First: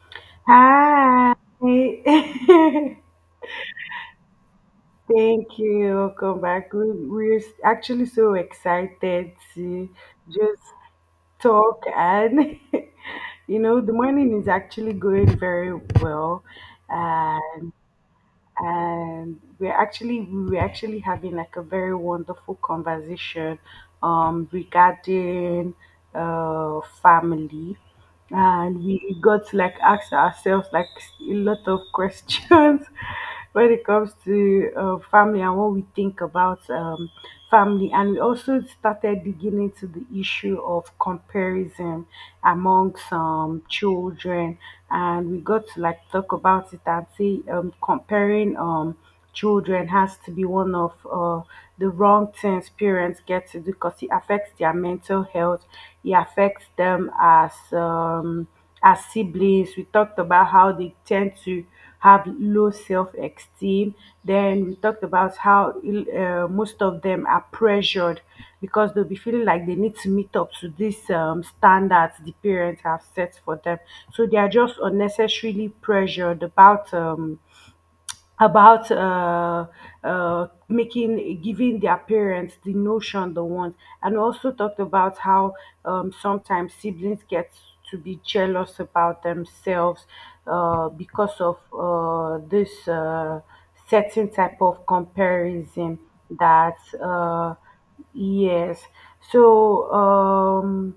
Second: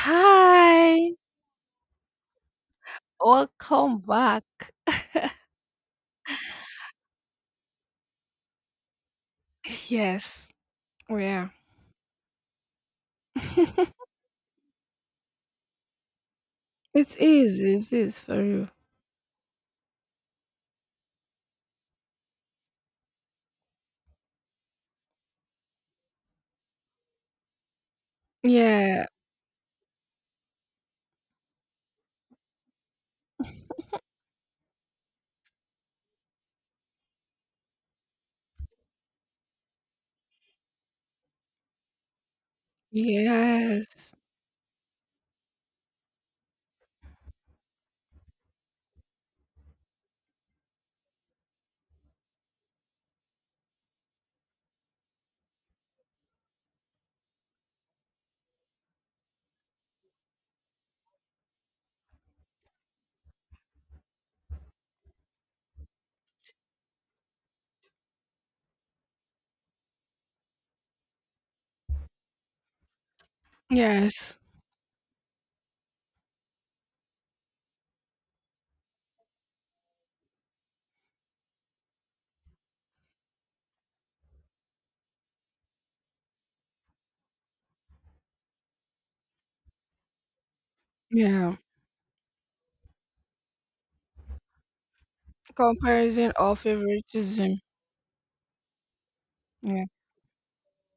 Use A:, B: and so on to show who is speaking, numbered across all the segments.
A: Hi.
B: Hi. Thank
A: Welcome back.
B: you. Welcome back. We're actually so excited to
A: Yes,
B: just
A: we are.
B: talk and
A: It
B: the morning is actually going very well,
A: is. It is for you.
B: and we were actually having like a very wonderful conversation regarding family, and
A: Yeah.
B: we got to like ask ourselves like a lot of questions when it comes to family and what we think about family. And we also started digging into the issue of comparison among some
A: Yes.
B: children, and we got to like talk about it and say, comparing children has to be one of the wrong things parents get to do, because it affects their mental health. It affects them as siblings. We talked about how they tend to have low self-esteem. Then we talked about how most of them are pressured, because they'll be feeling like they need to meet up to these standards the parents have set for them. So they
A: Yes.
B: are just unnecessarily pressured about about making giving their parents the notion they want. And also talked about how sometimes siblings get to be jealous about themselves, because of
A: Yeah.
B: this certain type of comparison
A: Comparison or
B: that
A: favoritism.
B: yes.
A: Yeah.
B: So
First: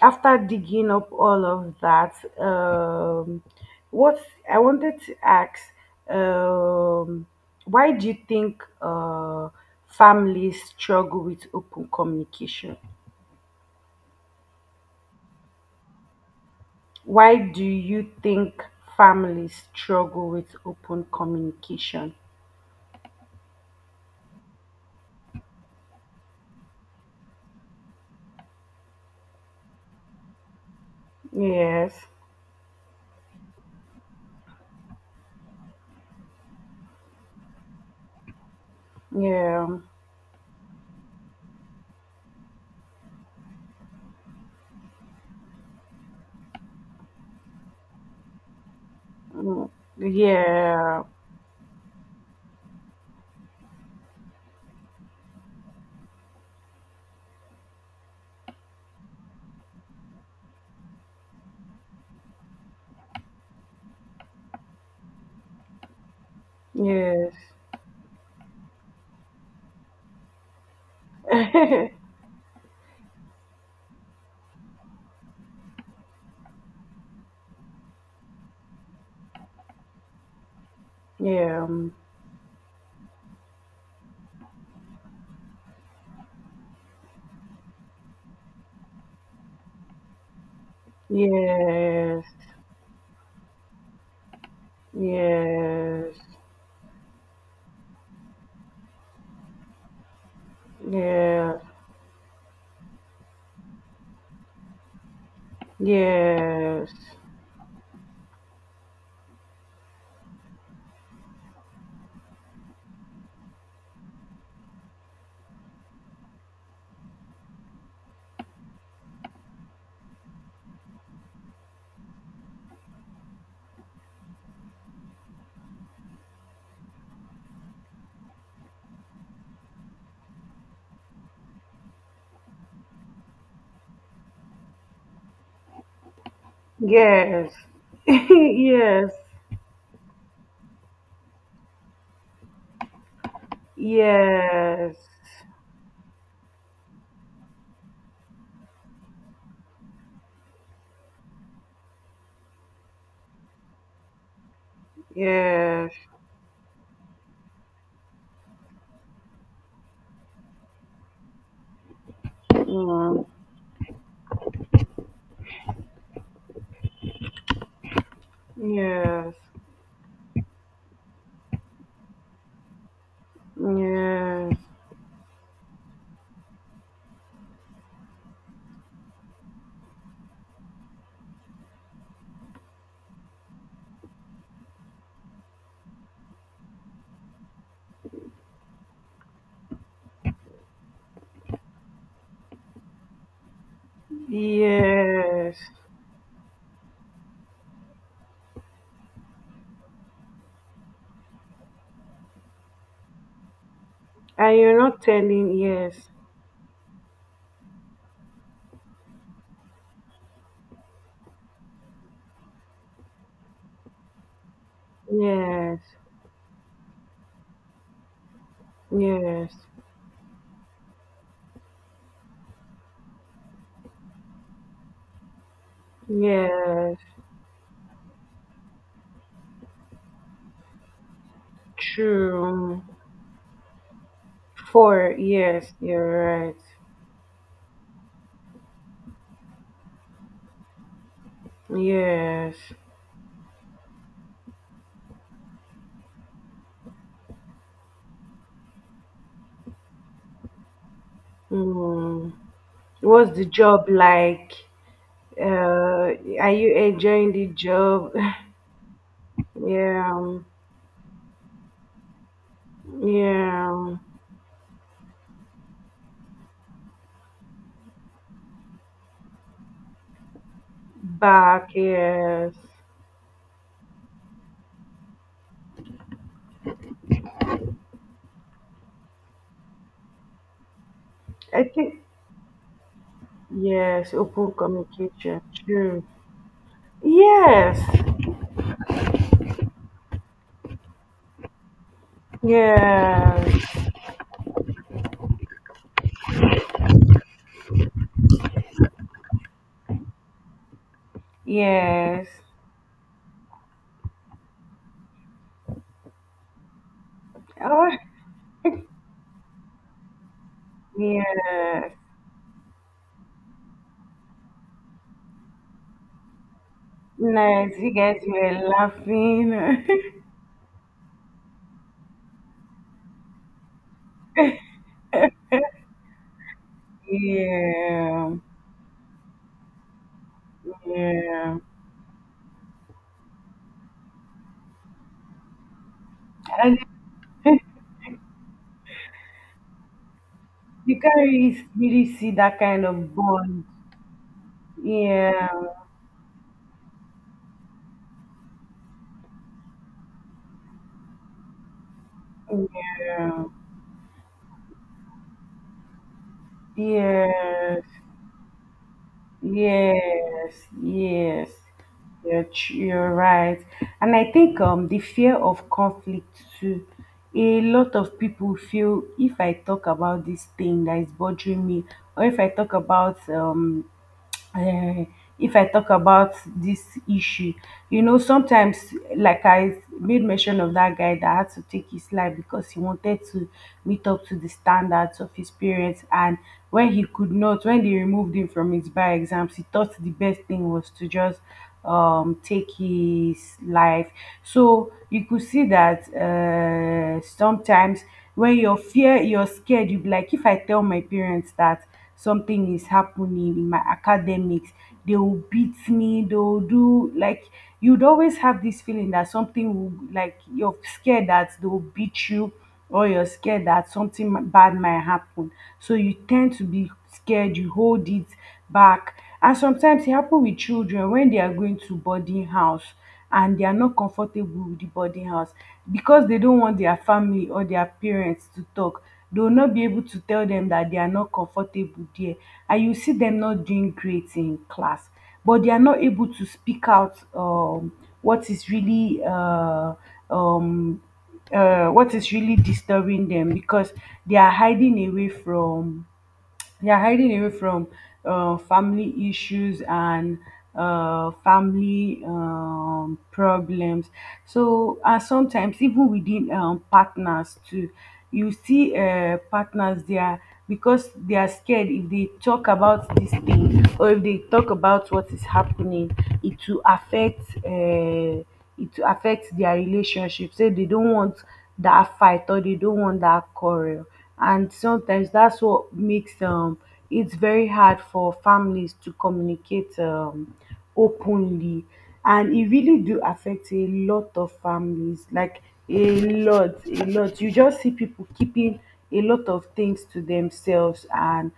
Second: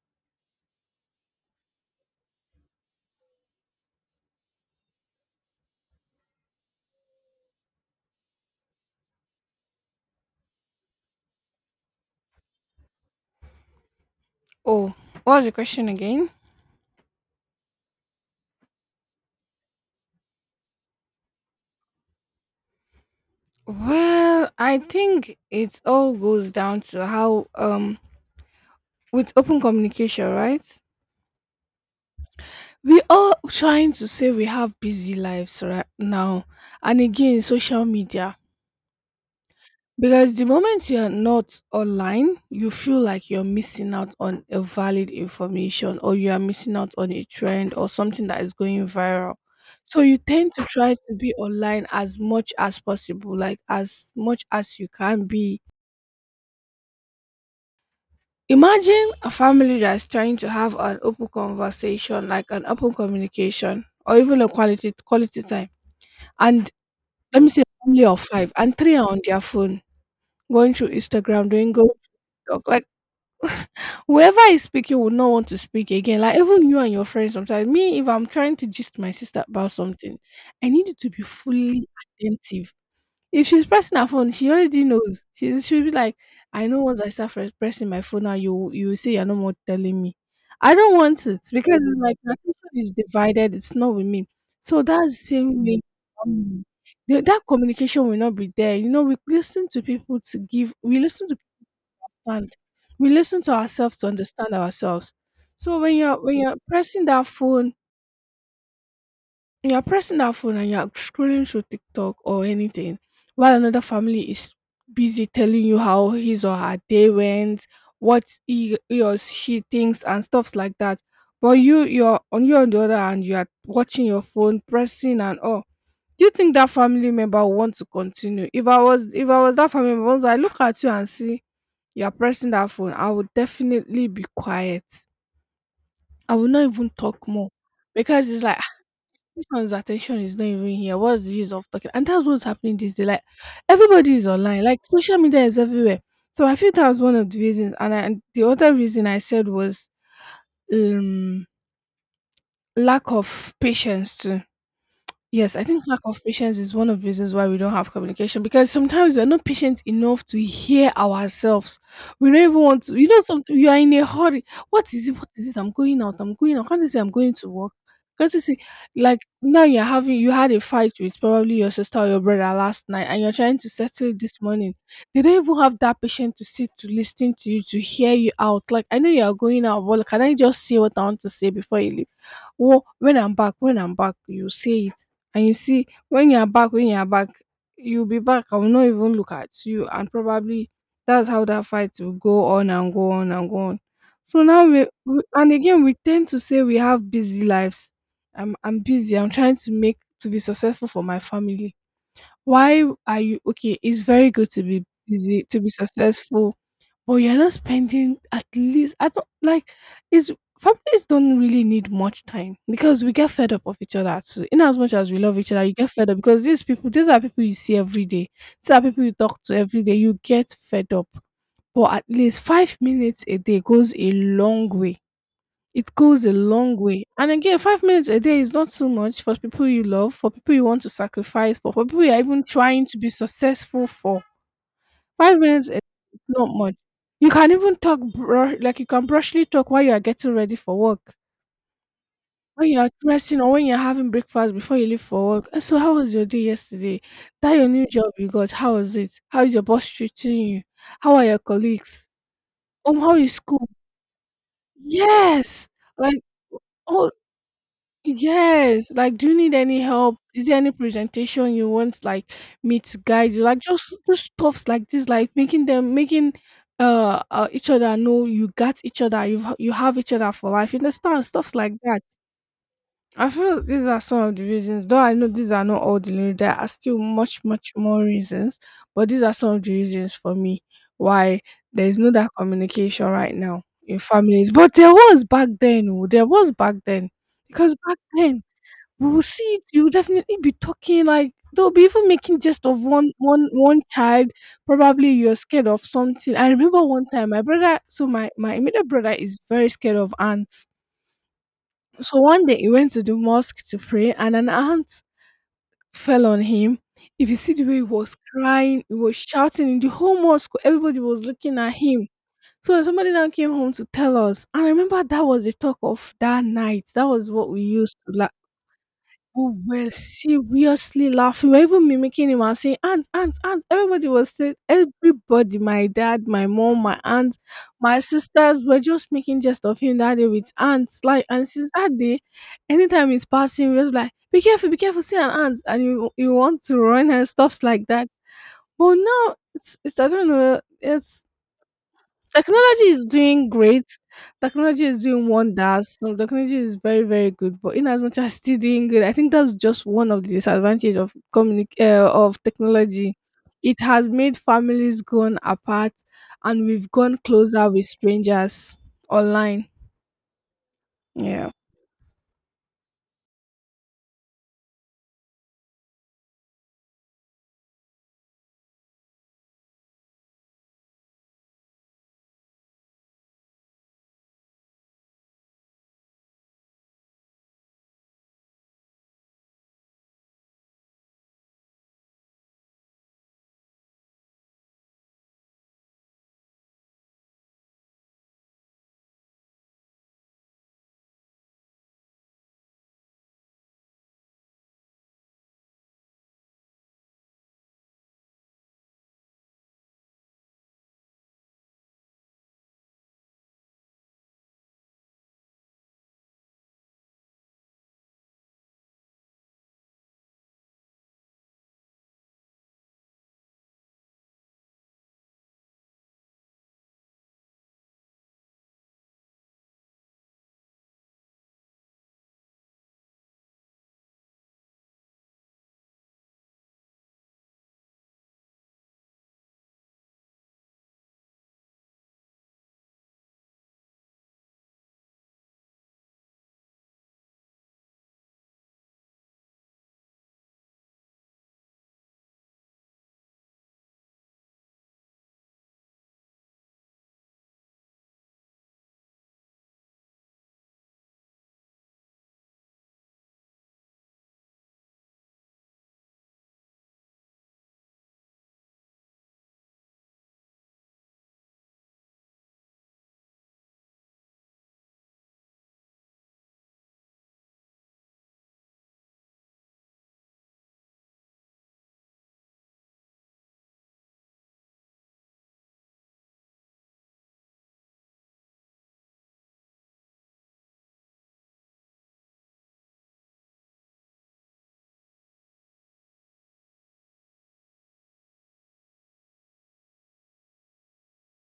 B: after digging up all of that, what I wanted to ask, um, why do you think families struggle with open communication?
A: Oh, what was the question again?
B: Why do you think families struggle with open communication?
A: Well, I think it all goes down to how with open communication, right?
B: Yes.
A: We all trying to say we have busy lives right now, and again, social media.
B: Yeah.
A: Because the moment you're not online, you feel like you're missing out on a valid information or you are missing out on a trend or something that is going viral.
B: Mm.
A: So you tend to try
B: Yeah.
A: to be online as much as possible, like as much as you can be. Imagine a family that's trying to have an open conversation, like an open communication or even a quality time. And
B: Yes.
A: let me say a family of five and three are on their phone going through Instagram, doing going TikTok. Like whoever is speaking would not want to speak again. Like even you and your friends sometimes. Me, if I'm trying to gist my sister about something, I need you to be
B: Yeah.
A: fully attentive. If she's pressing her phone, she already knows. She'll be like, I know once I start first pressing my phone now, you will say you're no more telling me. I don't want it because it's like
B: Yes.
A: my attention is divided, it's not with me. So that's the same way
B: Yes.
A: um, that communication will not be there. You know, we listen to people to give we listen to
B: Yes.
A: understand. We listen to ourselves to understand ourselves. So when you're
B: Yes.
A: pressing that phone, you're pressing that phone and you're scrolling through TikTok or anything, while another family is busy telling you how his or her day went, what he or she thinks and stuffs like that. But you on the other hand, you are watching your phone, pressing and all. Do you think that family member will want to continue? If I was that family member, I look at you and see you are pressing that phone, I would definitely be quiet. I will not even talk more
B: Yes.
A: because it's like, "Ah,
B: Yes.
A: this one's attention is not even here. What's the use of talking?" And that's what's happening this day. Like everybody is online. Like
B: Yes.
A: social media is everywhere. So I feel that was one of the reasons. And the other reason I said was um lack of patience too. Yes, I think
B: Yes.
A: lack of patience is one of the reasons why we don't have communication because sometimes we're not patient enough to hear ourselves. We don't even want to,
B: Mm.
A: something you are in a hurry. What is it? What is it? I'm going out. I'm going out. Can't you say I'm going to work? Can't you say, like,
B: Yes.
A: now you had a fight with probably your sister or your brother last night and you're trying to settle it this
B: Yes.
A: morning. They don't even have that patience to sit, to listen to you, to hear you out. Like, I know you're going out, but can I just say what I want to say before you leave? Wha when I'm back, you say it. And you see, when you're back, you'll be back. I will not even look at you. And probably that's how that fight will go on and go on and go on. So now we and
B: Yes.
A: again we tend to say we have busy lives. I'm busy. I'm trying to be successful for my family. Why are you okay? It's very good
B: And
A: to
B: you're
A: be
B: not
A: busy,
B: telling
A: to be
B: yes.
A: successful, but you're not spending at least, I don't like, it's, families don't really need much time because we get fed up of each other too. In as much as we love each other, you
B: Yes.
A: get fed up because these are people you see every day. These are people you talk
B: Yes.
A: to every day. You get fed up. But at least 5 minutes a day goes a long way. It goes a long
B: Yes.
A: way. And again, 5 minutes a day is not so much for people you love, for people you want to sacrifice for people you are even
B: True.
A: trying to be successful for.
B: Four.
A: 5 minutes
B: Yes.
A: is
B: You're
A: not
B: right.
A: much. You can even talk bru like, you can brushly talk while you are getting ready for work,
B: Yes.
A: when you are dressing or when you're having breakfast before you leave for work. "Eh, so how was your day yesterday? That your new job you got, how was it? How is your boss treating you? How are your colleagues?
B: Mm.
A: How is
B: What's the
A: school?"
B: job like?
A: Yes! Like,
B: Are you
A: oh.
B: enjoying the job?
A: Yes, like, do you need any help?
B: Yeah.
A: Is there any presentation you want like me to guide you? Like just
B: Yeah,
A: just stuffs like this, like making each other know you got each other, you have each other for life. You understand stuffs
B: back,
A: like that.
B: yes.
A: I feel these are some of the reasons, though I know these are not all the reasons, there are still much, much more reasons, but these are some of the reasons for me why
B: I
A: there
B: think,
A: is no that communication right now in
B: yes,
A: families.
B: open
A: But there was
B: communication,
A: back then.
B: true.
A: Oh, there was back then, because
B: Yes,
A: back then we will see it. You will definitely be talking like they'll be even making jest of one one
B: yes,
A: one child. Probably you're scared of something. I remember one time my brother. So my immediate brother is very scared of ants. So
B: yes.
A: one day he went to the mosque to pray, and an ant fell on him. If you see the way he
B: Oh,
A: was crying, he was shouting in the whole mosque. Everybody was looking at
B: yes.
A: him. So somebody now came home to tell us. And I remember that was the talk of that night. That was what we
B: Nice, you
A: used
B: guys
A: to
B: were laughing.
A: we were seriously laughing. We were even mimicking him and saying, Aunt, Aunt, Aunt. Everybody was saying, everybody, my dad, my mom, my aunt, my
B: Yeah,
A: sisters were just making jest of him that day with aunts. Like, and
B: yeah.
A: since that day, anytime he's passing, we're just like, be careful, see an aunt. And you want
B: And
A: to run and stuff like that. But now, it's I don't know,
B: you can
A: it's.
B: really really see that kind
A: Technology is
B: of
A: doing
B: bond.
A: great. Technology is doing
B: Yeah,
A: wonders. No, technology is very, very good. But in as much as still doing good, I think that's just one of the disadvantages of of technology.
B: yeah,
A: It has made families gone apart, and we've gone closer
B: yeah.
A: with strangers online.
B: Yes, yes,
A: Yeah.
B: you're right. And I think the fear of conflict too. A lot of people feel, if I talk about this thing that is bothering me, or uh, if I talk about this issue. Sometimes, like I made mention of that guy that had to take his life because he wanted to meet up to the standards of his parents. And when he could not, when they removed him from his bar exams, he thought the best thing was to just take his life. So you could see that sometimes, when you're scared, you'd be like, if I tell my parents that something is happening in my academics, they will beat me, they'll do like. You'd always have this feeling that something will, like, you're scared that they'll beat you, or you're scared that something bad might happen. So you tend to be scared, you hold it back. And sometimes it happen with children when they are going to boarding house, and they are not comfortable with the boarding house because they don't want their family or their parents to talk. They will not be able to tell them that they are not comfortable there, and you see them not doing great in class, but they are not able to speak out what is really uh, um, what is really disturbing them, because they are hiding away from they are hiding away from family issues and family problems. So, and sometimes even within partners too, you see partners, they are because they are scared, if they talk about this thing or if they talk about what is happening, it will affect uh, it will affect their relationship. So they don't want that fight, or they don't want that quarrel. And sometimes that's what makes it's very hard for families to communicate openly. And it really do affect a lot of families, like a lot a lot. You just see people keeping a lot of things to themselves, and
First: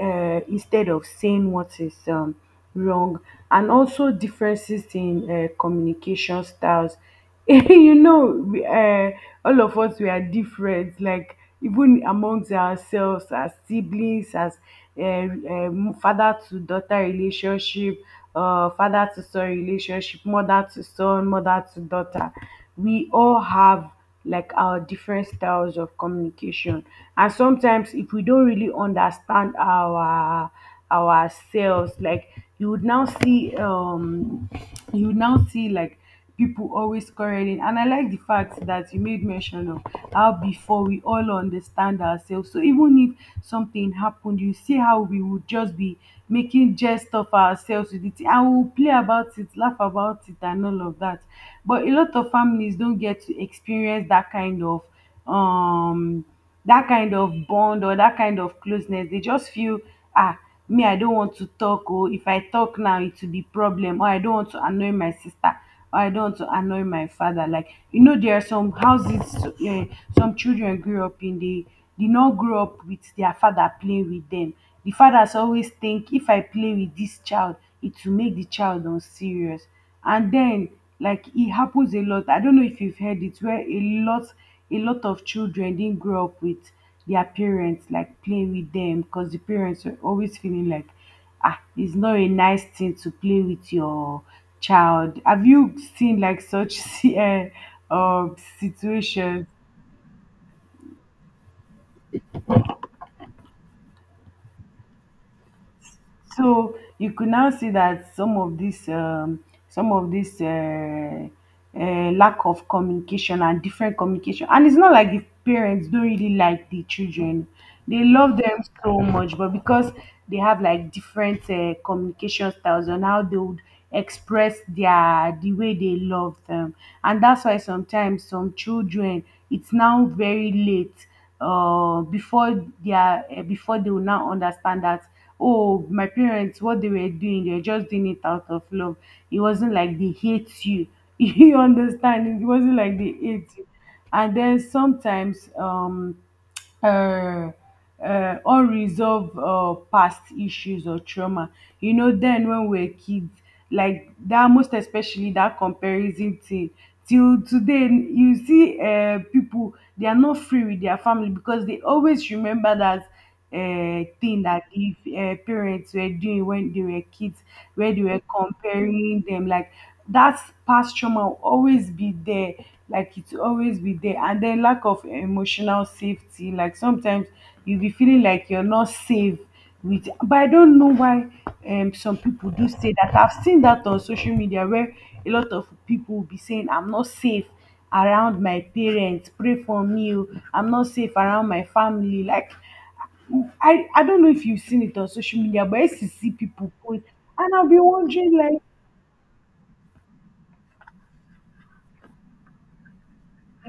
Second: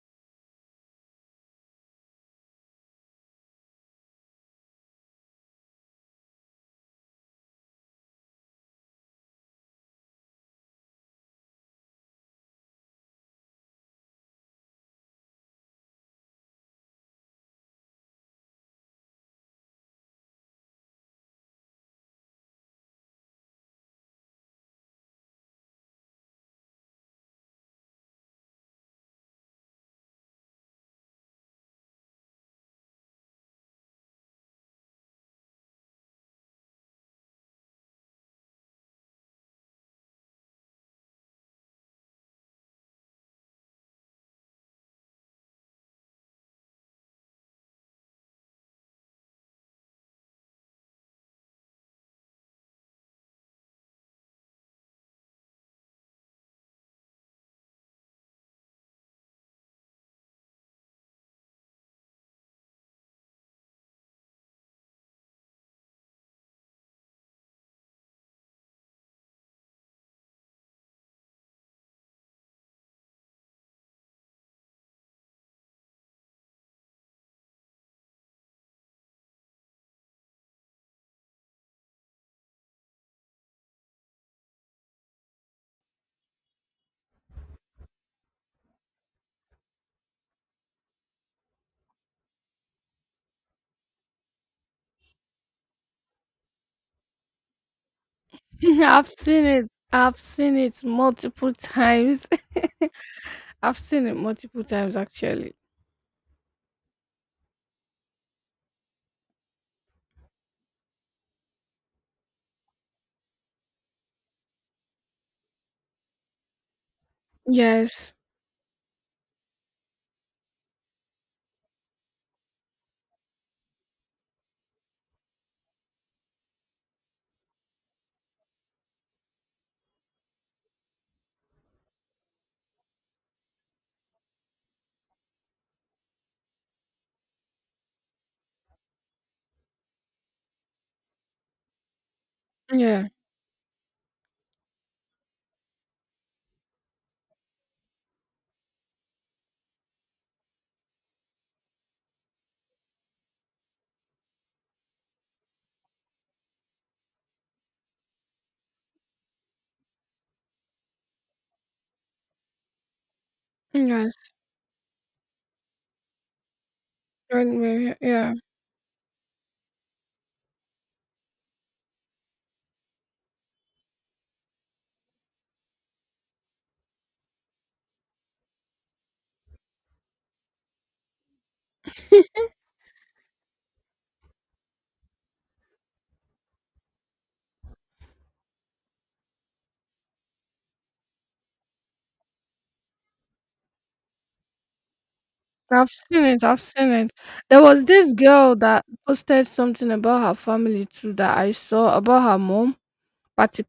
B: instead of saying what is wrong. And also differences in communication styles. you know, we, uh, all of us we are different. Like even amongst ourselves, as siblings, as father to daughter relationship, father to son relationship, mother to son, mother to daughter, we all have like our different styles of communication. And sometimes if we don't really understand ourselves, like you would now see um you would now see like people always quarreling. And I like the fact that you made mention of how before we all understand ourselves, so even if something happened, you see how we would just be making jest of ourselves with it, and we'll play about it, laugh about it, and all of that. But a lot of families don't get to experience um that kind of bond, or that kind of closeness. They just feel, ah, me, I don't want to talk, or if I talk now it will be problem, or I don't want to annoy my sister. I don't want to annoy my father. Like there are some houses, some children grew up in, they not grow up with their father playing with them. The fathers always think, if I play with this child, it will make the child unserious. And then, like, it happens a lot. I don't know if you've heard it, where a lot of children didn't grow up with their parents like playing with them, because the parents were always feeling like, ah, it's not a nice thing to play with your child. Have you seen like such
A: I've seen
B: situation?
A: it. I've seen it multiple times. I've seen it multiple times actually.
B: So you could now see that some of this, some of this uh, lack of communication and different communication. And it's not like the parents don't really like the children; they
A: Yes.
B: love them so much, but because they have like different communication styles on how they would express the way they love them. And that's why sometimes some children, it's now very late, before they will now understand that, oh, my parents, what they were doing, they were just doing it out of love. It wasn't like they hate you. You understand, it wasn't like
A: Yeah.
B: they hate you. And then sometimes uh, unresolved past issues or trauma. Then when we were kids, like, that most especially that comparison thing, till today you see people, they are not free with their family because they always remember that
A: Yes.
B: thing that the parents were doing when they were kids,
A: Very,
B: where
A: very-
B: they were
A: Yeah.
B: comparing them. Like, that past trauma will always be there, like it will always be there. And then lack of emotional safety. Like sometimes you'll be feeling like you're not safe with but I don't know why. Some people do say that, I've seen that on social media where a lot of people will be saying, I'm not safe around my parents, pray for me, I'm not safe around my family. Like I don't know if you've seen it on social media, but I
A: I've
B: used to
A: seen
B: see
A: it. I've
B: people
A: seen
B: post,
A: it.
B: and
A: There
B: I'll be
A: was this
B: wondering,
A: girl
B: like,
A: that posted something about her family too that I saw about her mom,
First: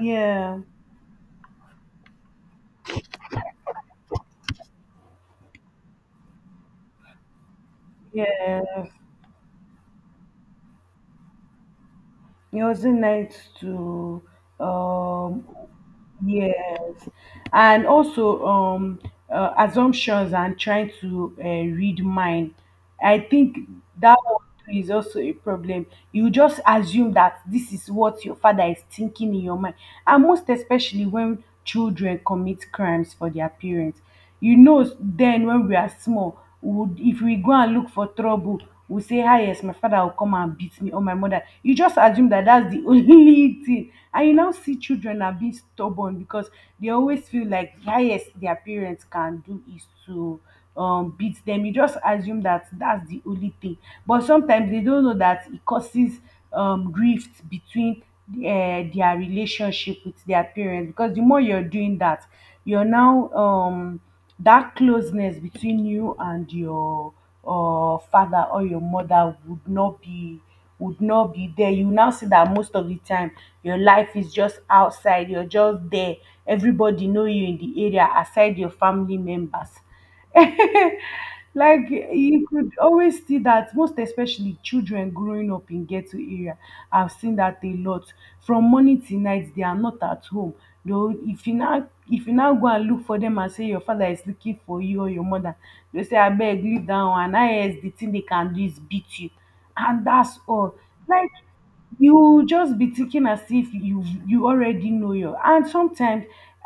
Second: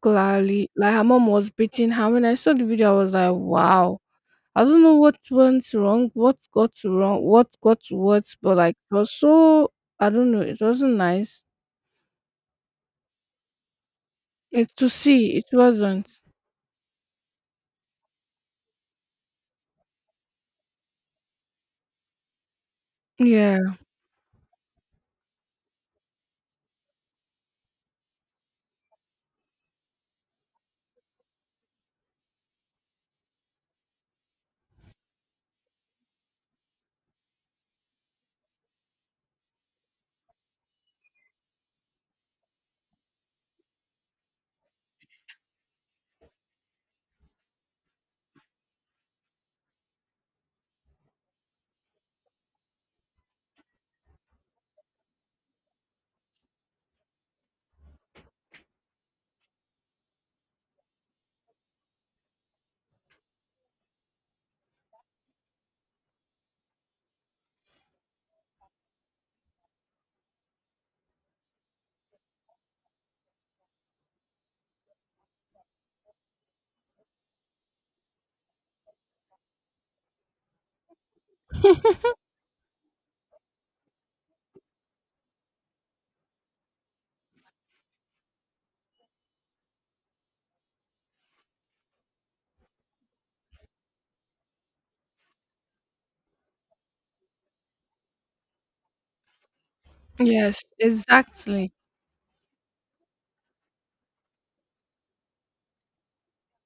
B: yeah,
A: Like her mom was beating her. When I saw the video, I was like, wow. I don't know what went wrong, what got what? But
B: yeah,
A: like it was so, I don't know, it wasn't nice.
B: it wasn't nice to,
A: It to see,
B: um,
A: it wasn't.
B: yes. And also assumptions and trying to read mind. I think
A: Yeah.
B: that one too is also a problem. You just assume that this is what your father is thinking in your mind, and most especially when children commit crimes for their parents. Then when we are small, we would if we go and look for trouble, we say, ah yes, my father will come and beat me, or my mother. You just assume that that's the only thing. And you now see children are being stubborn because they always feel like the highest their parents can do is to beat them. You just assume that that's the only thing, but sometimes they don't know that it causes rift between their relationship with their parents. Because the more you're doing that, you're now that closeness between you and your father or your mother would not be there. You now see that most of the time your life is just outside, you're just there, everybody know you in the area aside your family members. Like you could always see that, most especially children growing up in ghetto area. I've seen that a lot. From morning till night they are not at home, though if you now go and look for them and say your father is looking for you or your mother, they say abeg leave that one. And now yes, the thing they can do is beat you, and that's
A: Yes,
B: all. Like,
A: exactly.
B: you will just be thinking as if you already know your, and sometimes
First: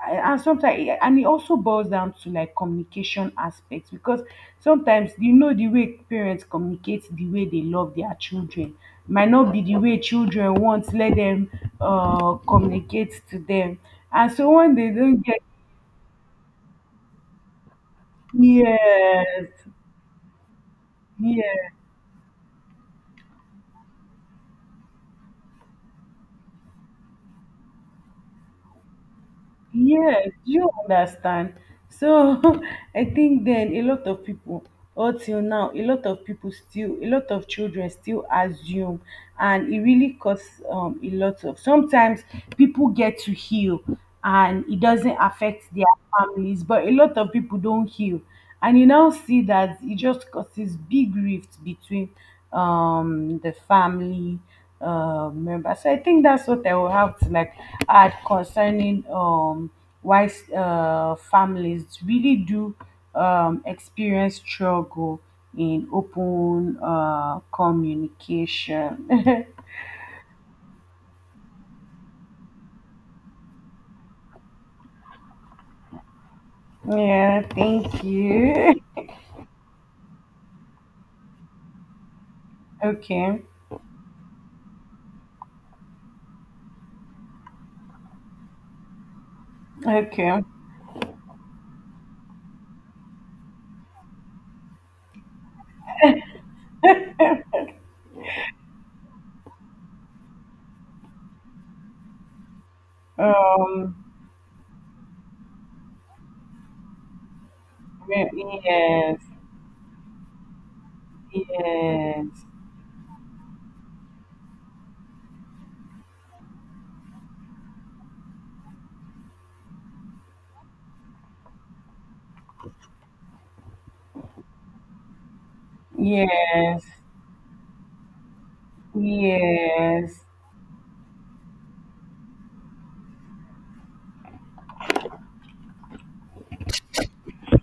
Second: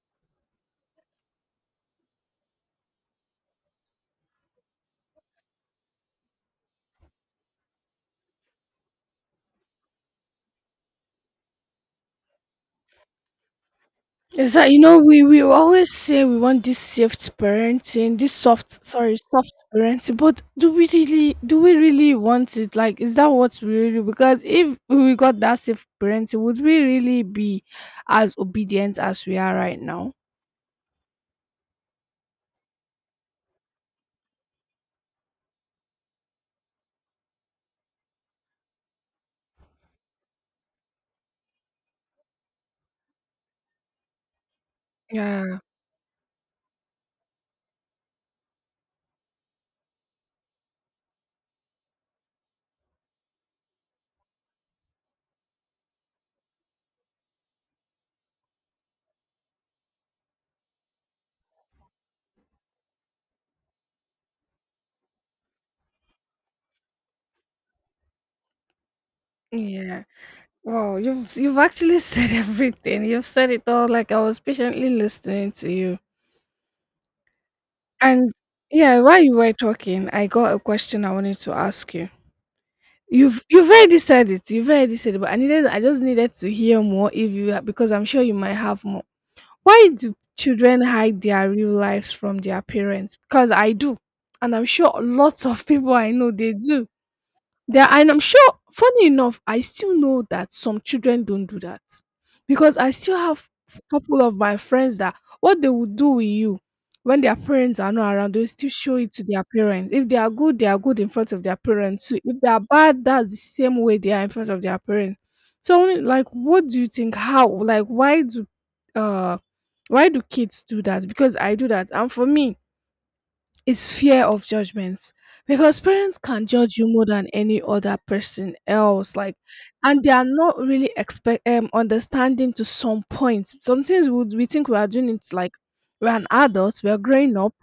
B: and it also boils down to like communication aspects. Because sometimes you know, the way parents communicate, the way they love their children might not be the way children want let them communicate to them. And so
A: Is that,
B: when
A: you
B: they
A: know, we
B: don't get,
A: we always say we want this soft parenting, this soft, sorry, soft
B: yes,
A: parenting, but do we really do
B: yes,
A: we really want it? Like, is that what we really? Because if we got that soft parenting, would we really be as obedient as we are right now?
B: yes, you understand. So I think then a lot of people, or till now, a lot of people still, a lot of children still assume, and it really causes a lot of. Sometimes people get to heal, and it doesn't
A: Yeah,
B: affect their families, but a lot of people don't heal, and you now see that it just causes big rift between the family members. So I think that's what I will have to like add concerning why families really do experience struggle in open communication.
A: yeah. Wow, you've actually said everything. You've said it all. Like I was patiently listening to you,
B: Yeah, thank
A: and
B: you.
A: yeah, while you were talking, I got a question I wanted to ask you.
B: Okay,
A: You've already said it. You've already said it, but I just needed to hear more if because I'm sure you might have more. Why do
B: okay.
A: children hide their real lives from their parents? Because I do. And I'm sure lots of people I know they do. There, and I'm sure funny enough, I still know that some children don't do that. Because I still have a
B: Well,
A: couple of my friends that what they would do with you when their parents are not around, they still show it
B: yes,
A: to their parents. If they are good, they are good in front of their parents too. If
B: yes.
A: they are bad, that's the same way they are in front of their parents. So I'm like, what do you think? How? Like uh why do kids do that? Because I do that. And for me, it's fear of judgments because parents can judge
B: Yes,
A: you more than any other person else, like, and they
B: yes,
A: are not really expect understanding to some point, some things would we think we are doing. It's like we're an adult, we're growing up,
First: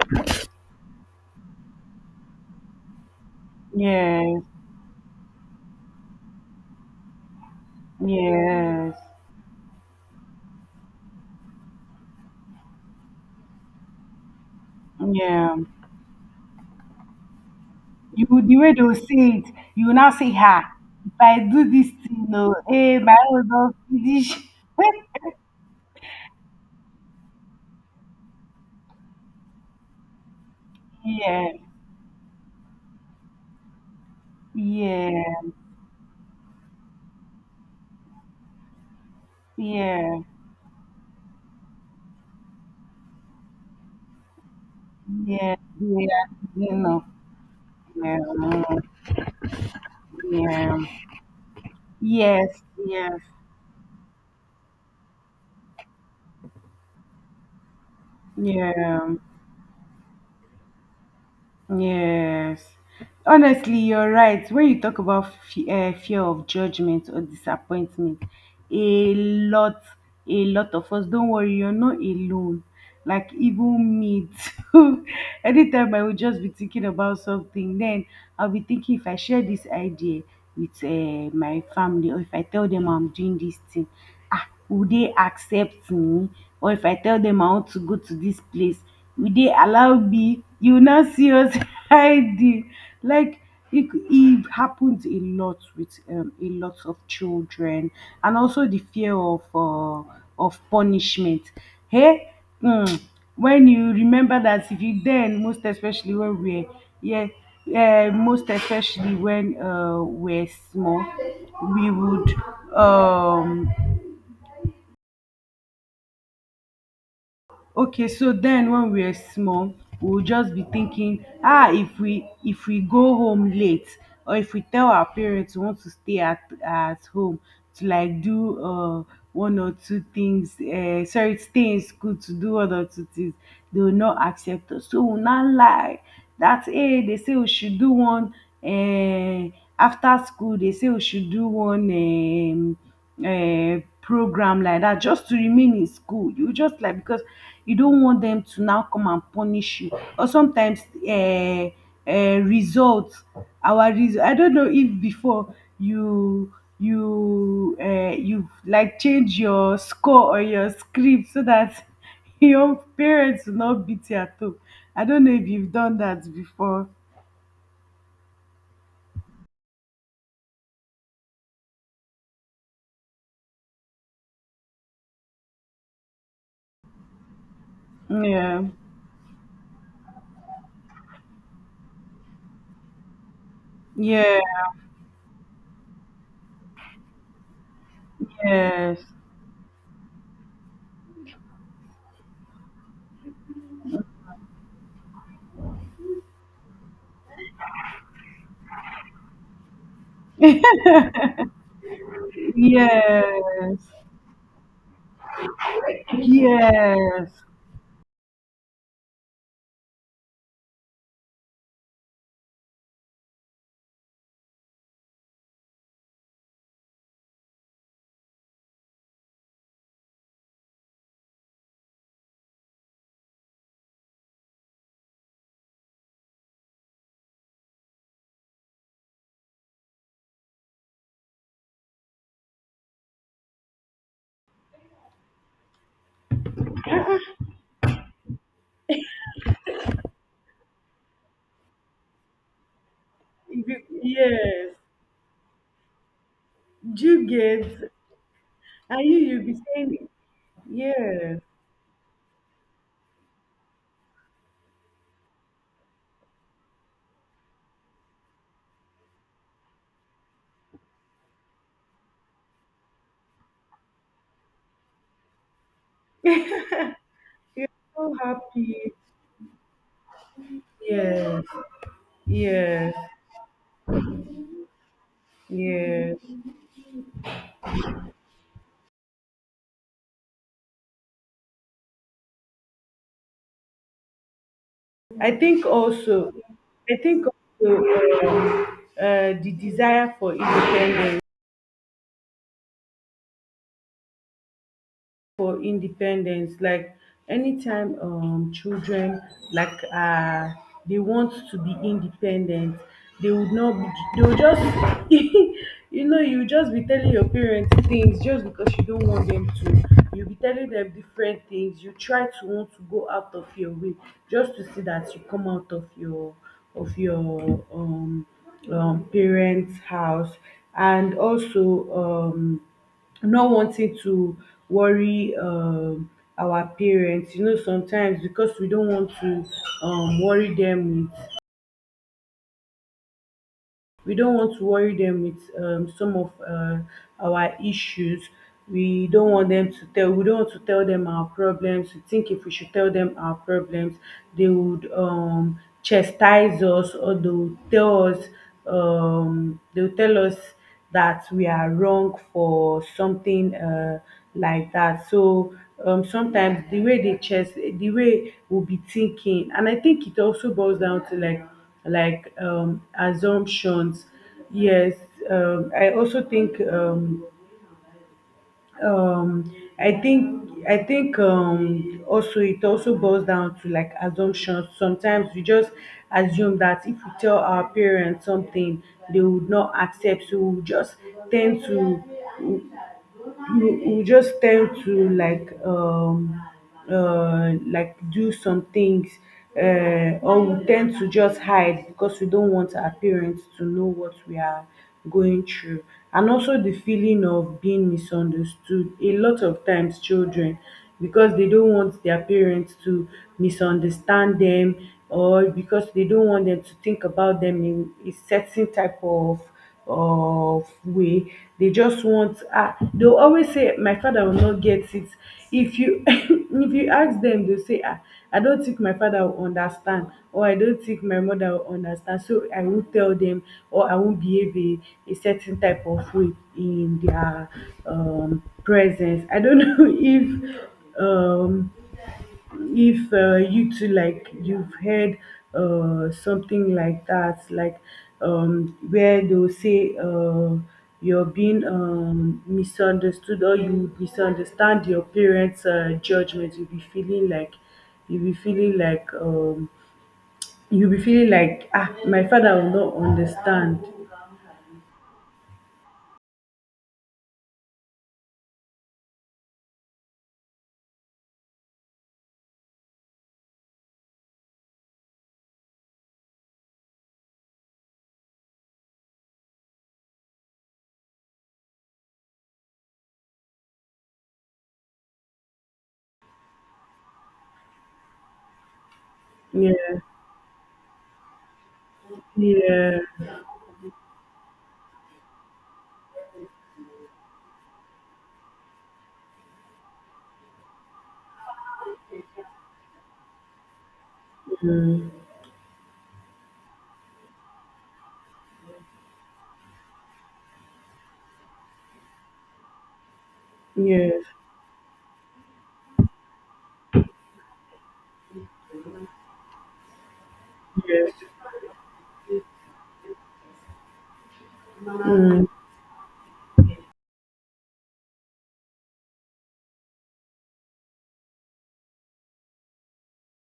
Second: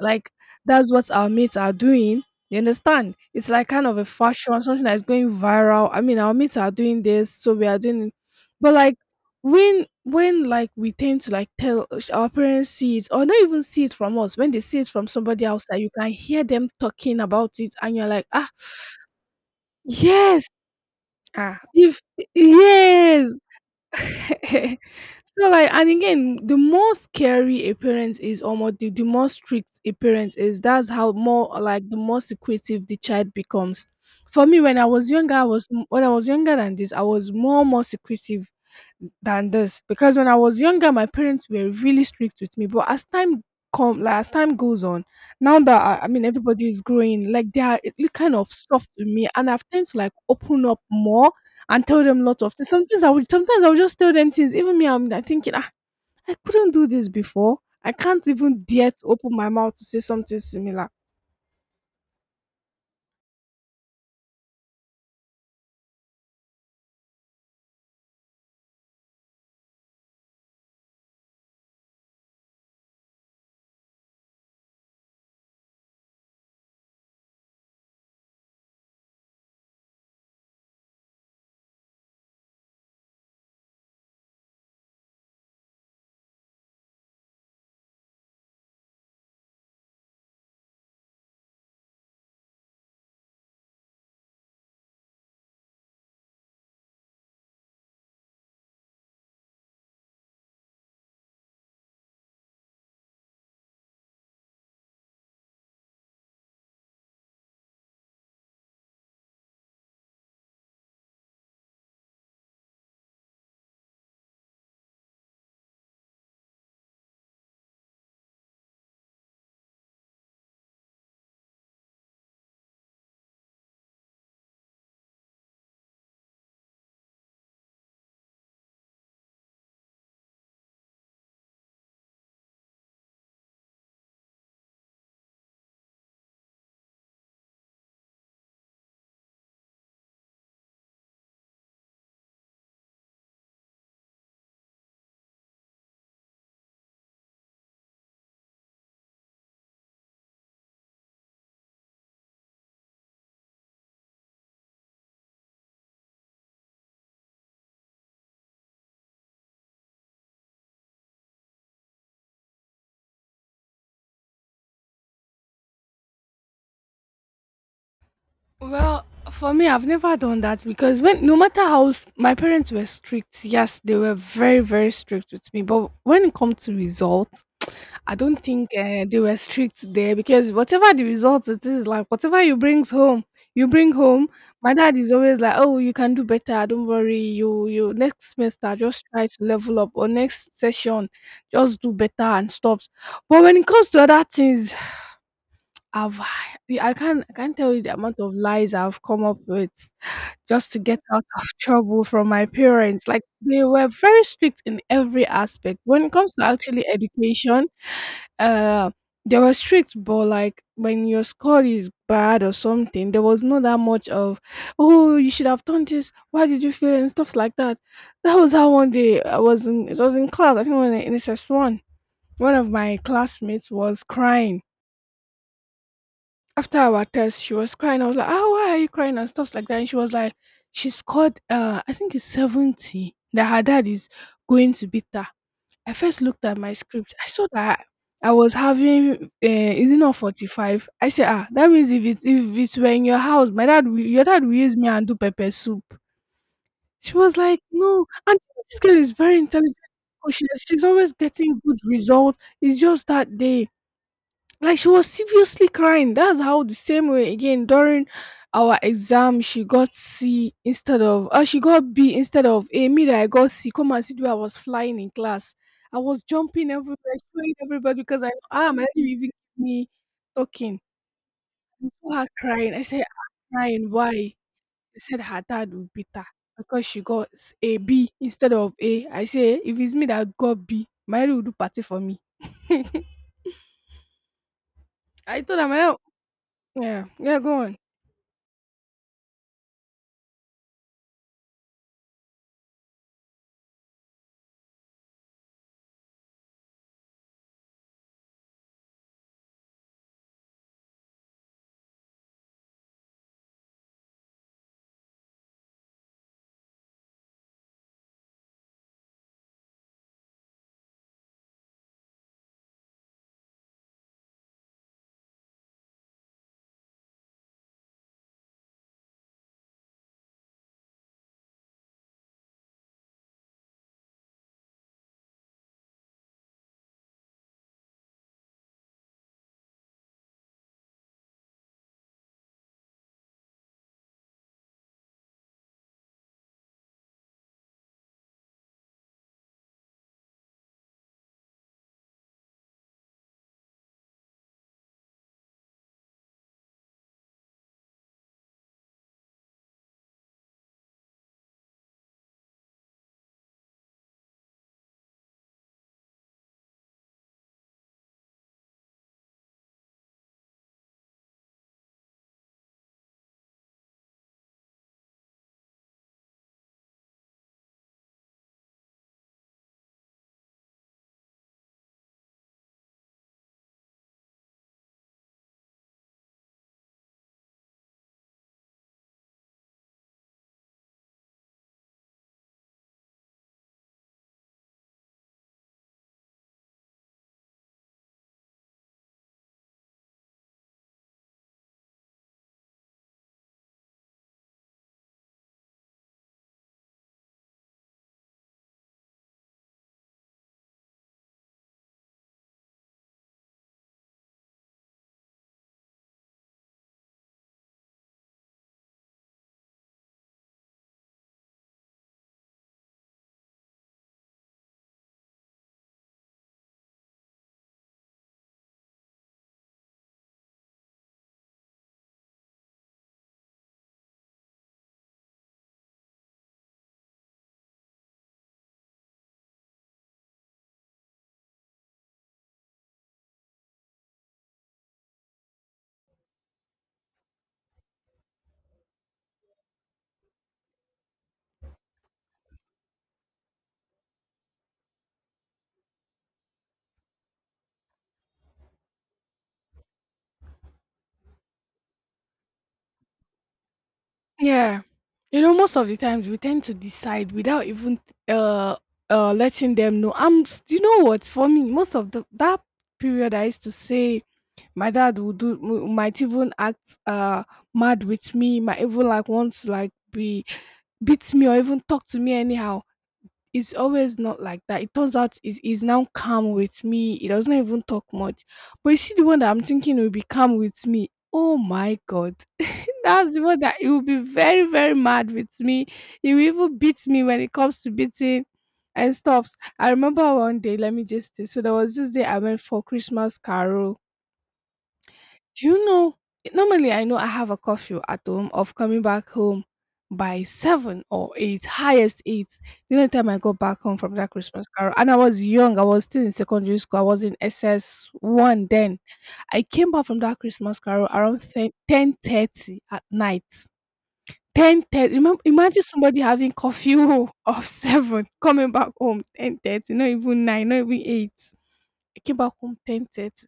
A: like, that's what our mates are doing. You understand? It's like kind of a
B: yes,
A: fashion, something that's going viral. I mean, our mates are doing this, so we are doing it. But
B: yes,
A: like, when like we tend to like tell our parents, see it or not even see it from us, when they see it from somebody
B: yeah.
A: else that you can hear them talking about it and you're
B: You
A: like,
B: would,
A: ah,
B: the way they will see it, you will now say,
A: yes.
B: "Ha, if I
A: Ah,
B: do this
A: if
B: thing, no, hey, my
A: yes.
B: own don't finish."
A: So like, and again, the more scary a parent is, or more the more strict a parent is, that's how more
B: Yeah,
A: like the more secretive the child becomes. For me, when I
B: yeah,
A: was younger, when I was younger than this, I was more secretive than this because
B: yeah,
A: when I was younger, my parents were really strict with me, but as time come, like as time goes on,
B: yeah,
A: now that I
B: yeah,
A: mean, everybody
B: you
A: is
B: know,
A: growing, like they are really
B: yeah,
A: kind of soft with me, and I've tend to like open
B: yeah,
A: up more and tell them lots of
B: yes,
A: things.
B: yes,
A: Sometimes I would just tell them things. Even me, I'm like thinking, ah, I couldn't do this before. I can't even dare
B: yeah.
A: to open my mouth to say something similar.
B: Yes. Honestly, you're right. When you talk about fear of judgment or disappointment, a lot, a lot of us, don't worry, you're not alone. Like, even me, too. Anytime I will just be thinking about something, then I'll be thinking, if I share this idea with my family, or if I tell them I'm doing this thing, ah will dey accept me, or if I tell them I want to go to this place, will they allow me? You now see us hiding. Like, it happens a lot with a lot of children. And also the fear of punishment, hey, um when you remember that if you then, most especially when we were, yeah, most especially when we're small, we would um okay, so then when we are small, we'll just be thinking, ah, if we go home late, or if we tell our parents we want to stay at home to like do one or two things, sorry, stay in school to do one or two things, they will not accept us. So we'll not lie. That's hey, they say we should do one uh, after school, they say we should do one program like that just to remain in school. You just like, because you don't want them to now come and punish you. Or sometimes uh, results, our result. I don't know if before you you you like change your score or your script so that your parents will not beat you at all. I don't know if you've done that before.
A: Well, for me, I've never done that, because when no matter how my parents were strict, yes, they were very very strict with me. But when it comes to results, I don't
B: Yeah.
A: think they were strict there, because whatever the results it is, like whatever you brings home, you bring home.
B: Yeah.
A: My dad is always like, "Oh, you can do better. Don't worry. You next semester
B: Yes.
A: just try to level up, or next session just do better and stuff." But when it comes to other things, I've I can't tell you the amount of lies I've come up with just to get out of trouble from my parents. Like they were
B: Yes.
A: very strict in every aspect. When it comes to actually
B: Yes.
A: education, uh they were strict, but like when your score is bad or something, there was not that much of, oh, you should have done this. Why did you fail, and stuffs like that. That was how one day I was in, it was in class, I think, when in S S one, one of my classmates was crying after our test. She was crying. I was like, "Ah, why are you crying?" and stuff like that. And she was like, "She scored, uh, I think it's 70. That her dad is going to beat her." I first looked at my script. I saw that I was having. Is it not 45? I said, "Ah, that means if it's were in your house, my
B: If you-
A: dad, will, your dad will
B: Yes.
A: use me and do pepper soup."
B: Do
A: She
B: you
A: was like,
B: get?
A: "No." And this girl
B: And
A: is
B: you,
A: very
B: you'll be
A: intelligent.
B: saying,
A: Oh, she's always
B: yes.
A: getting good results. It's just that day, like she was seriously crying. That's how, the same way again, during our exam she got C instead of, she got B instead of A. Me that I got C. Come and see where I was flying in class. I was jumping everywhere, showing everybody
B: So
A: because I know, ah, my
B: happy.
A: daddy will even give me talking.
B: Yes.
A: I saw her crying. I
B: Yes.
A: said, "Ah, crying. Why?" She said her dad will beat her
B: Yes.
A: because she got a B instead of A. I say if it's me that got B, my daddy will do party for me.
B: I
A: I told
B: think
A: her, my dad,
B: also, I
A: yeah,
B: think
A: yeah, go
B: also
A: on.
B: um, the desire for independence, like anytime children like they want to be independent, they would not be, they will just you know, you just be telling your parents things just because you don't want them to, you'll be telling them different things, you try to want to go out of your way just to see that you come out of your of your um parents house. And also um not wanting to worry our parents. You know, sometimes because we don't want to worry them with, we don't want to worry them with some of our issues. We don't want them to tell, we don't want to tell them our problems. We think if we should tell them our problems, they would chastise us, or they will tell us um they will tell us that we are wrong for something like that. So sometimes the way they chest, the way we'll be thinking, and I think it also boils down to like assumptions. Yes, I also think um I think also it also boils down to like assumptions. Sometimes we just assume that if we tell our parents something, they would not accept, so we just tend to, you just tend to like do some things, or we tend to just hide because we don't want our parents to know what we are going through. And also the feeling of being misunderstood. A lot of times children, because they don't want their parents to misunderstand them, or because they don't want them to think about them in a certain type of way, they just want, ah, they'll always say my father will not get it. If you if you ask them they'll say, ah, I don't think my father will understand, or I don't think my mother will understand, so I won't tell them, or I won't behave a certain type of way in their presence. I don't know um if you too like you've heard something like that, like where they'll say you're being misunderstood, or you misunderstand your parents judgment. You'll be feeling like, you'll be feeling like um, you'll be feeling like, ah, my father will not understand.
A: Yeah. You know, most of the times we tend to decide without even uh letting them know. You know what, for me, most of the that period I used to say my dad would might even act mad with me, might even like want to like be beat me or even talk to me anyhow. It's always not like that. It turns out is now calm with me. He doesn't even talk much. But you see the one that I'm thinking
B: Yeah,
A: will be calm with me. Oh my god.
B: yeah,
A: That's the one that he will be very, very mad with me. He will even beat me when it comes to beating and stuffs. I remember one day, let me just say, so there was this day I went for Christmas carol. Do you know? Normally I know I have a curfew at home of coming back home by seven or eight, highest eight. The only time I got back home from
B: yes,
A: that Christmas carol, and I was young, I was still in secondary school, I was in SS one then. I came back from that Christmas carol
B: yes,
A: around 10:30 at night. 10:30. Remem
B: mm,
A: Imagine somebody having curfew of 7, coming back home 10:30, not even 9, not even 8. I came back home 10:30.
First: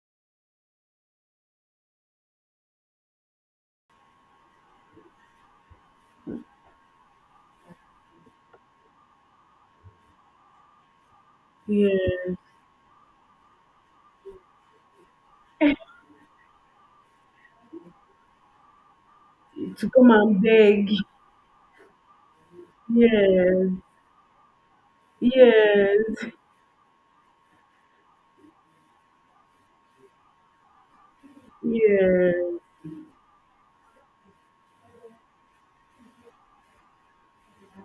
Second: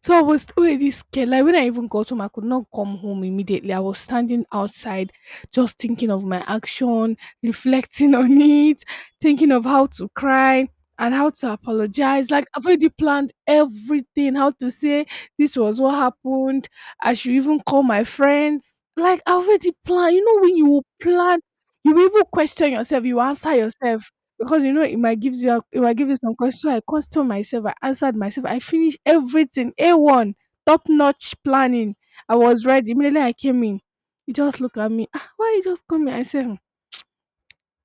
A: So I was already scared. Like when I even got home, I could not come home immediately. I was standing outside, just thinking of my action, reflecting on it, thinking of how to cry and how to apologize.
B: yes,
A: Like I've already planned everything, how to say this was what happened. I should even call my friends. Like I've already
B: to come
A: planned. You
B: and
A: know when you
B: beg,
A: plan, you even question yourself, you answer
B: yes,
A: yourself. Because you know it might gives you it might give you
B: yes.
A: some questions. So I questioned myself, I answered myself, I finished everything. A1, top-notch planning.
B: Yes,
A: I was ready. Immediately I came in. He just looked at me. Ah, why you just come here? I said, "Hmm,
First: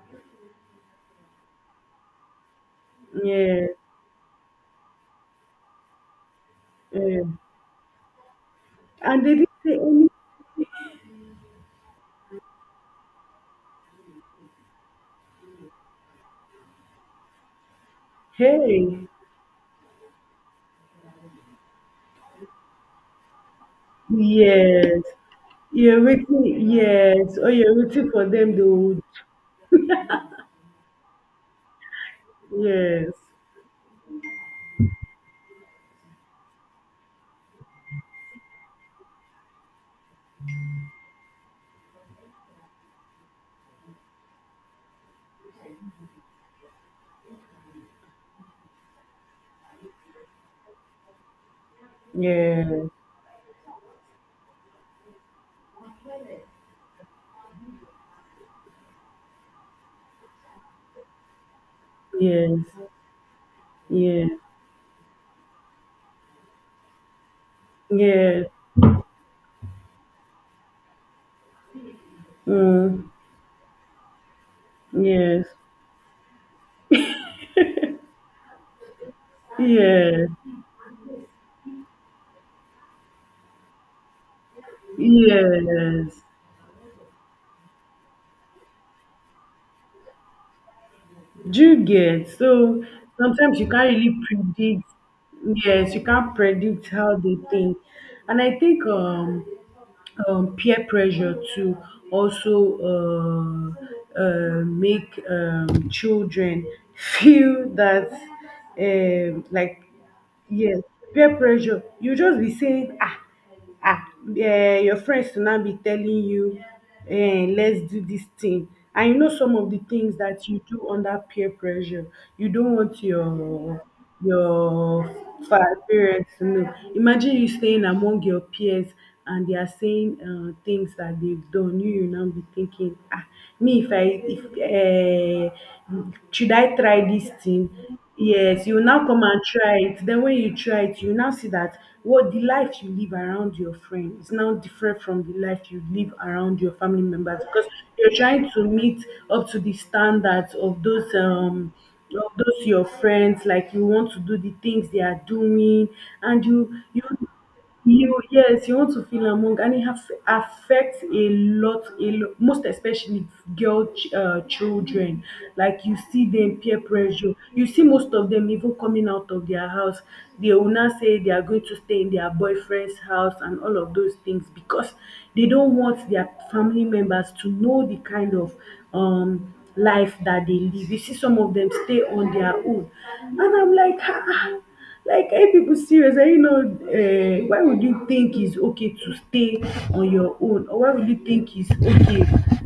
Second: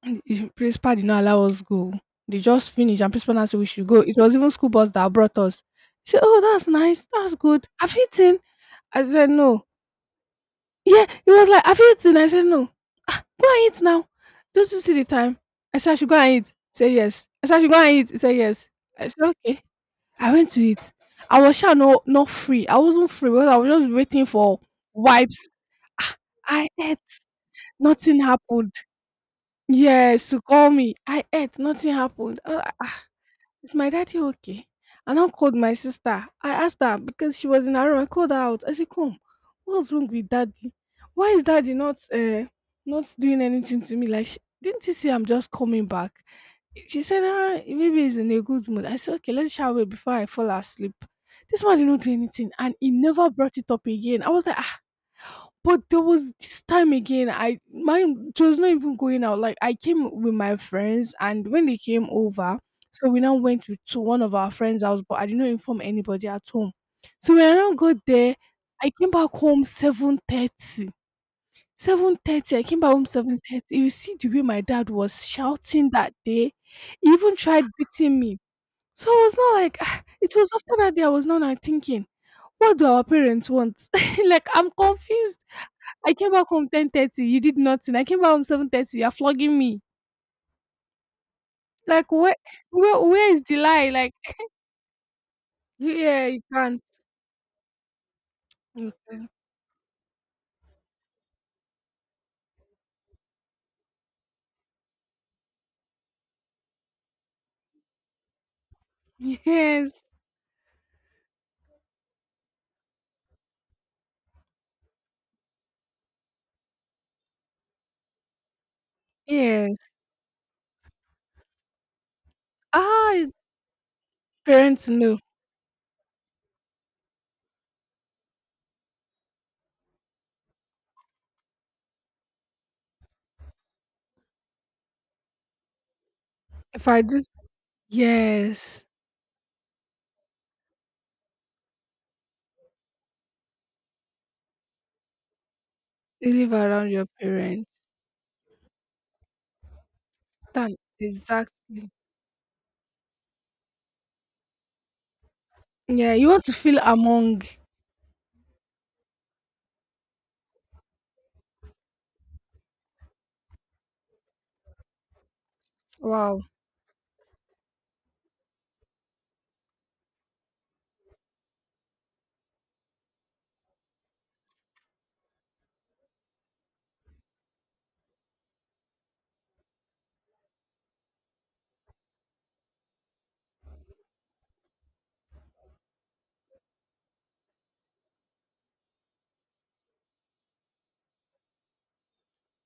A: principal did not allow us go. They just finished and principal now said we
B: yes,
A: should go. It was even school bus that brought us." He said, "Oh, that's nice.
B: yes.
A: That's good. Have you eaten?" I
B: And
A: said,
B: they didn't
A: "No."
B: say any,
A: Yeah, he was like, "Have you eaten?" I said, "No." "Ah, go and eat now. Don't you see the time?" I said, "I should go and eat." He said, "Yes." I said, "I should go and eat." He said, "Yes."
B: hey,
A: I said, "Okay." I went to eat. I was sure, no, not free. I wasn't free because I was just waiting for
B: yes,
A: wipes.
B: you're
A: Ah, I
B: waiting,
A: ate.
B: yes, oh, you're waiting
A: Nothing
B: for them, they
A: happened.
B: would,
A: Yes, to call me. I ate. Nothing happened. I,
B: yes,
A: is my daddy okay? I now called my sister. I asked her because she was in her room. I called her out. I said, "Come, what's wrong with daddy? Why is daddy not not doing anything to me? Like, she, didn't he say I'm just coming back?" She said, ah, maybe he's in a good mood. I said, okay, let's shower before I fall asleep. This man did not do anything
B: yes,
A: and he never brought it up again. I was like, but there was this time again, I mine it was not even going out. Like I came with my friends, and when they came over,
B: yes,
A: so we now went to, one
B: yes,
A: of our friends' house, but I did not inform anybody at home. So when I now got there,
B: yes,
A: I came back home 7:30. 7:30, I came back home
B: mm,
A: 7:30. You see the way my dad was
B: yes,
A: shouting that day, he even tried beating me. So I was not like "Ah,"
B: yes,
A: it was after that day I was not like thinking, what do our parents want? Like I'm confused. I
B: yes.
A: came back home 10:30. You did nothing. I came back home 7:30. You're flogging me.
B: Do you
A: Like
B: get? So
A: where is the
B: sometimes you can't
A: lie? Like
B: really predict,
A: you—
B: yes, you
A: yeah,
B: can't
A: you can't.
B: predict how they think. And I think
A: You can.
B: peer pressure to also make children feel that like,
A: Yes,
B: yes, peer pressure. You just be saying, ah, ah, eh, your friends to now be telling you, eh, let's do this thing. And you know, some of the
A: yes.
B: things that you do under peer pressure, you don't want
A: Ah, parents
B: your
A: know.
B: fa parents to know. Imagine you staying among your peers, and they are saying things that they've done. You now be thinking, ah, me, if I, if should I
A: If I
B: try
A: do,
B: this thing? Yes, you will
A: yes,
B: now come and try it. Then when you try it, you will now see that what the life you live around your friend is now different from the life you live
A: you live
B: around your
A: around
B: family
A: your
B: members.
A: parents.
B: Because you're trying to meet up to the standards
A: Done. Exactly.
B: of those your friends. Like, you want to do the things they are doing,
A: Yeah, you want
B: and
A: to
B: you
A: feel
B: you
A: among.
B: yes, you want to feel among. And it affects a lot, a lot, most especially children. Like, you see
A: Wow.
B: them peer pressure, you see most of them even coming out of their house. They will now say they are going to stay in their boyfriend's house and all of those things, because they don't want their family members to know the kind of life that they live. You see, some of them stay on their own, and I'm like, ah, ah, like, hey, people serious? Eh, you know, why would you think it's okay to stay on your own, or why would you think it's okay,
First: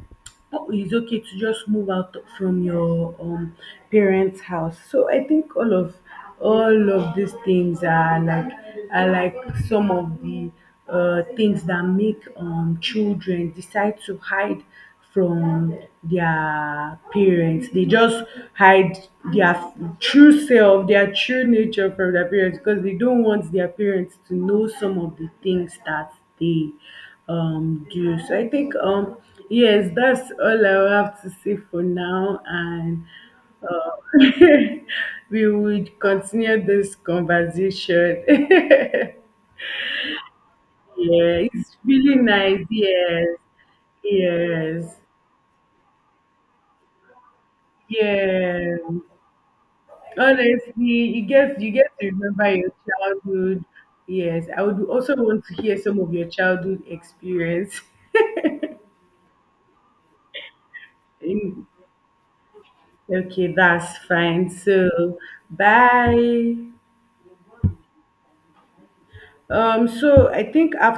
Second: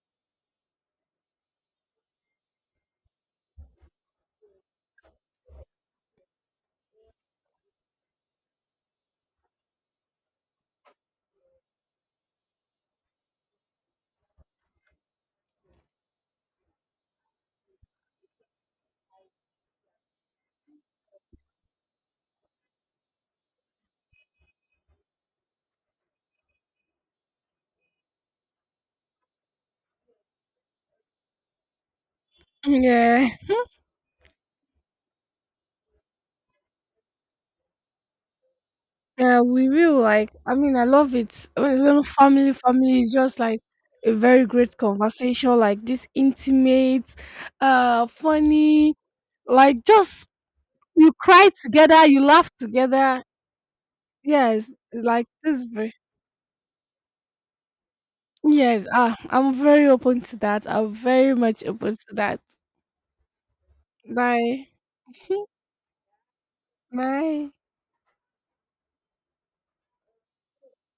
B: oh, it's okay to just move out from your parents' house. So I think all of these things are like are like some of the things that make children decide to hide from their parents. They just hide their true self, their true nature from their parents, because they don't want their parents to know some of the things that they do. So I think yes, that's all I have to say for now, and
A: Yeah.
B: uh, we would continue this conversation. Yeah,
A: Yeah, we will, like, I mean I love it.
B: it's
A: When
B: really
A: family
B: nice.
A: family is
B: Yes,
A: just like a very great
B: yes,
A: conversation, like this intimate,
B: yeah.
A: funny, like just you
B: Honestly, you
A: cry
B: get, you get
A: together,
B: to
A: you laugh
B: remember your
A: together.
B: childhood. Yes, I
A: Yes,
B: would also
A: like
B: want to
A: this
B: hear
A: very
B: some of your childhood experience.
A: yes, ah, I'm very open to that. I'm very much open to that.
B: Okay, that's fine.
A: Bye.
B: So, bye.
A: Bye.
B: So I think after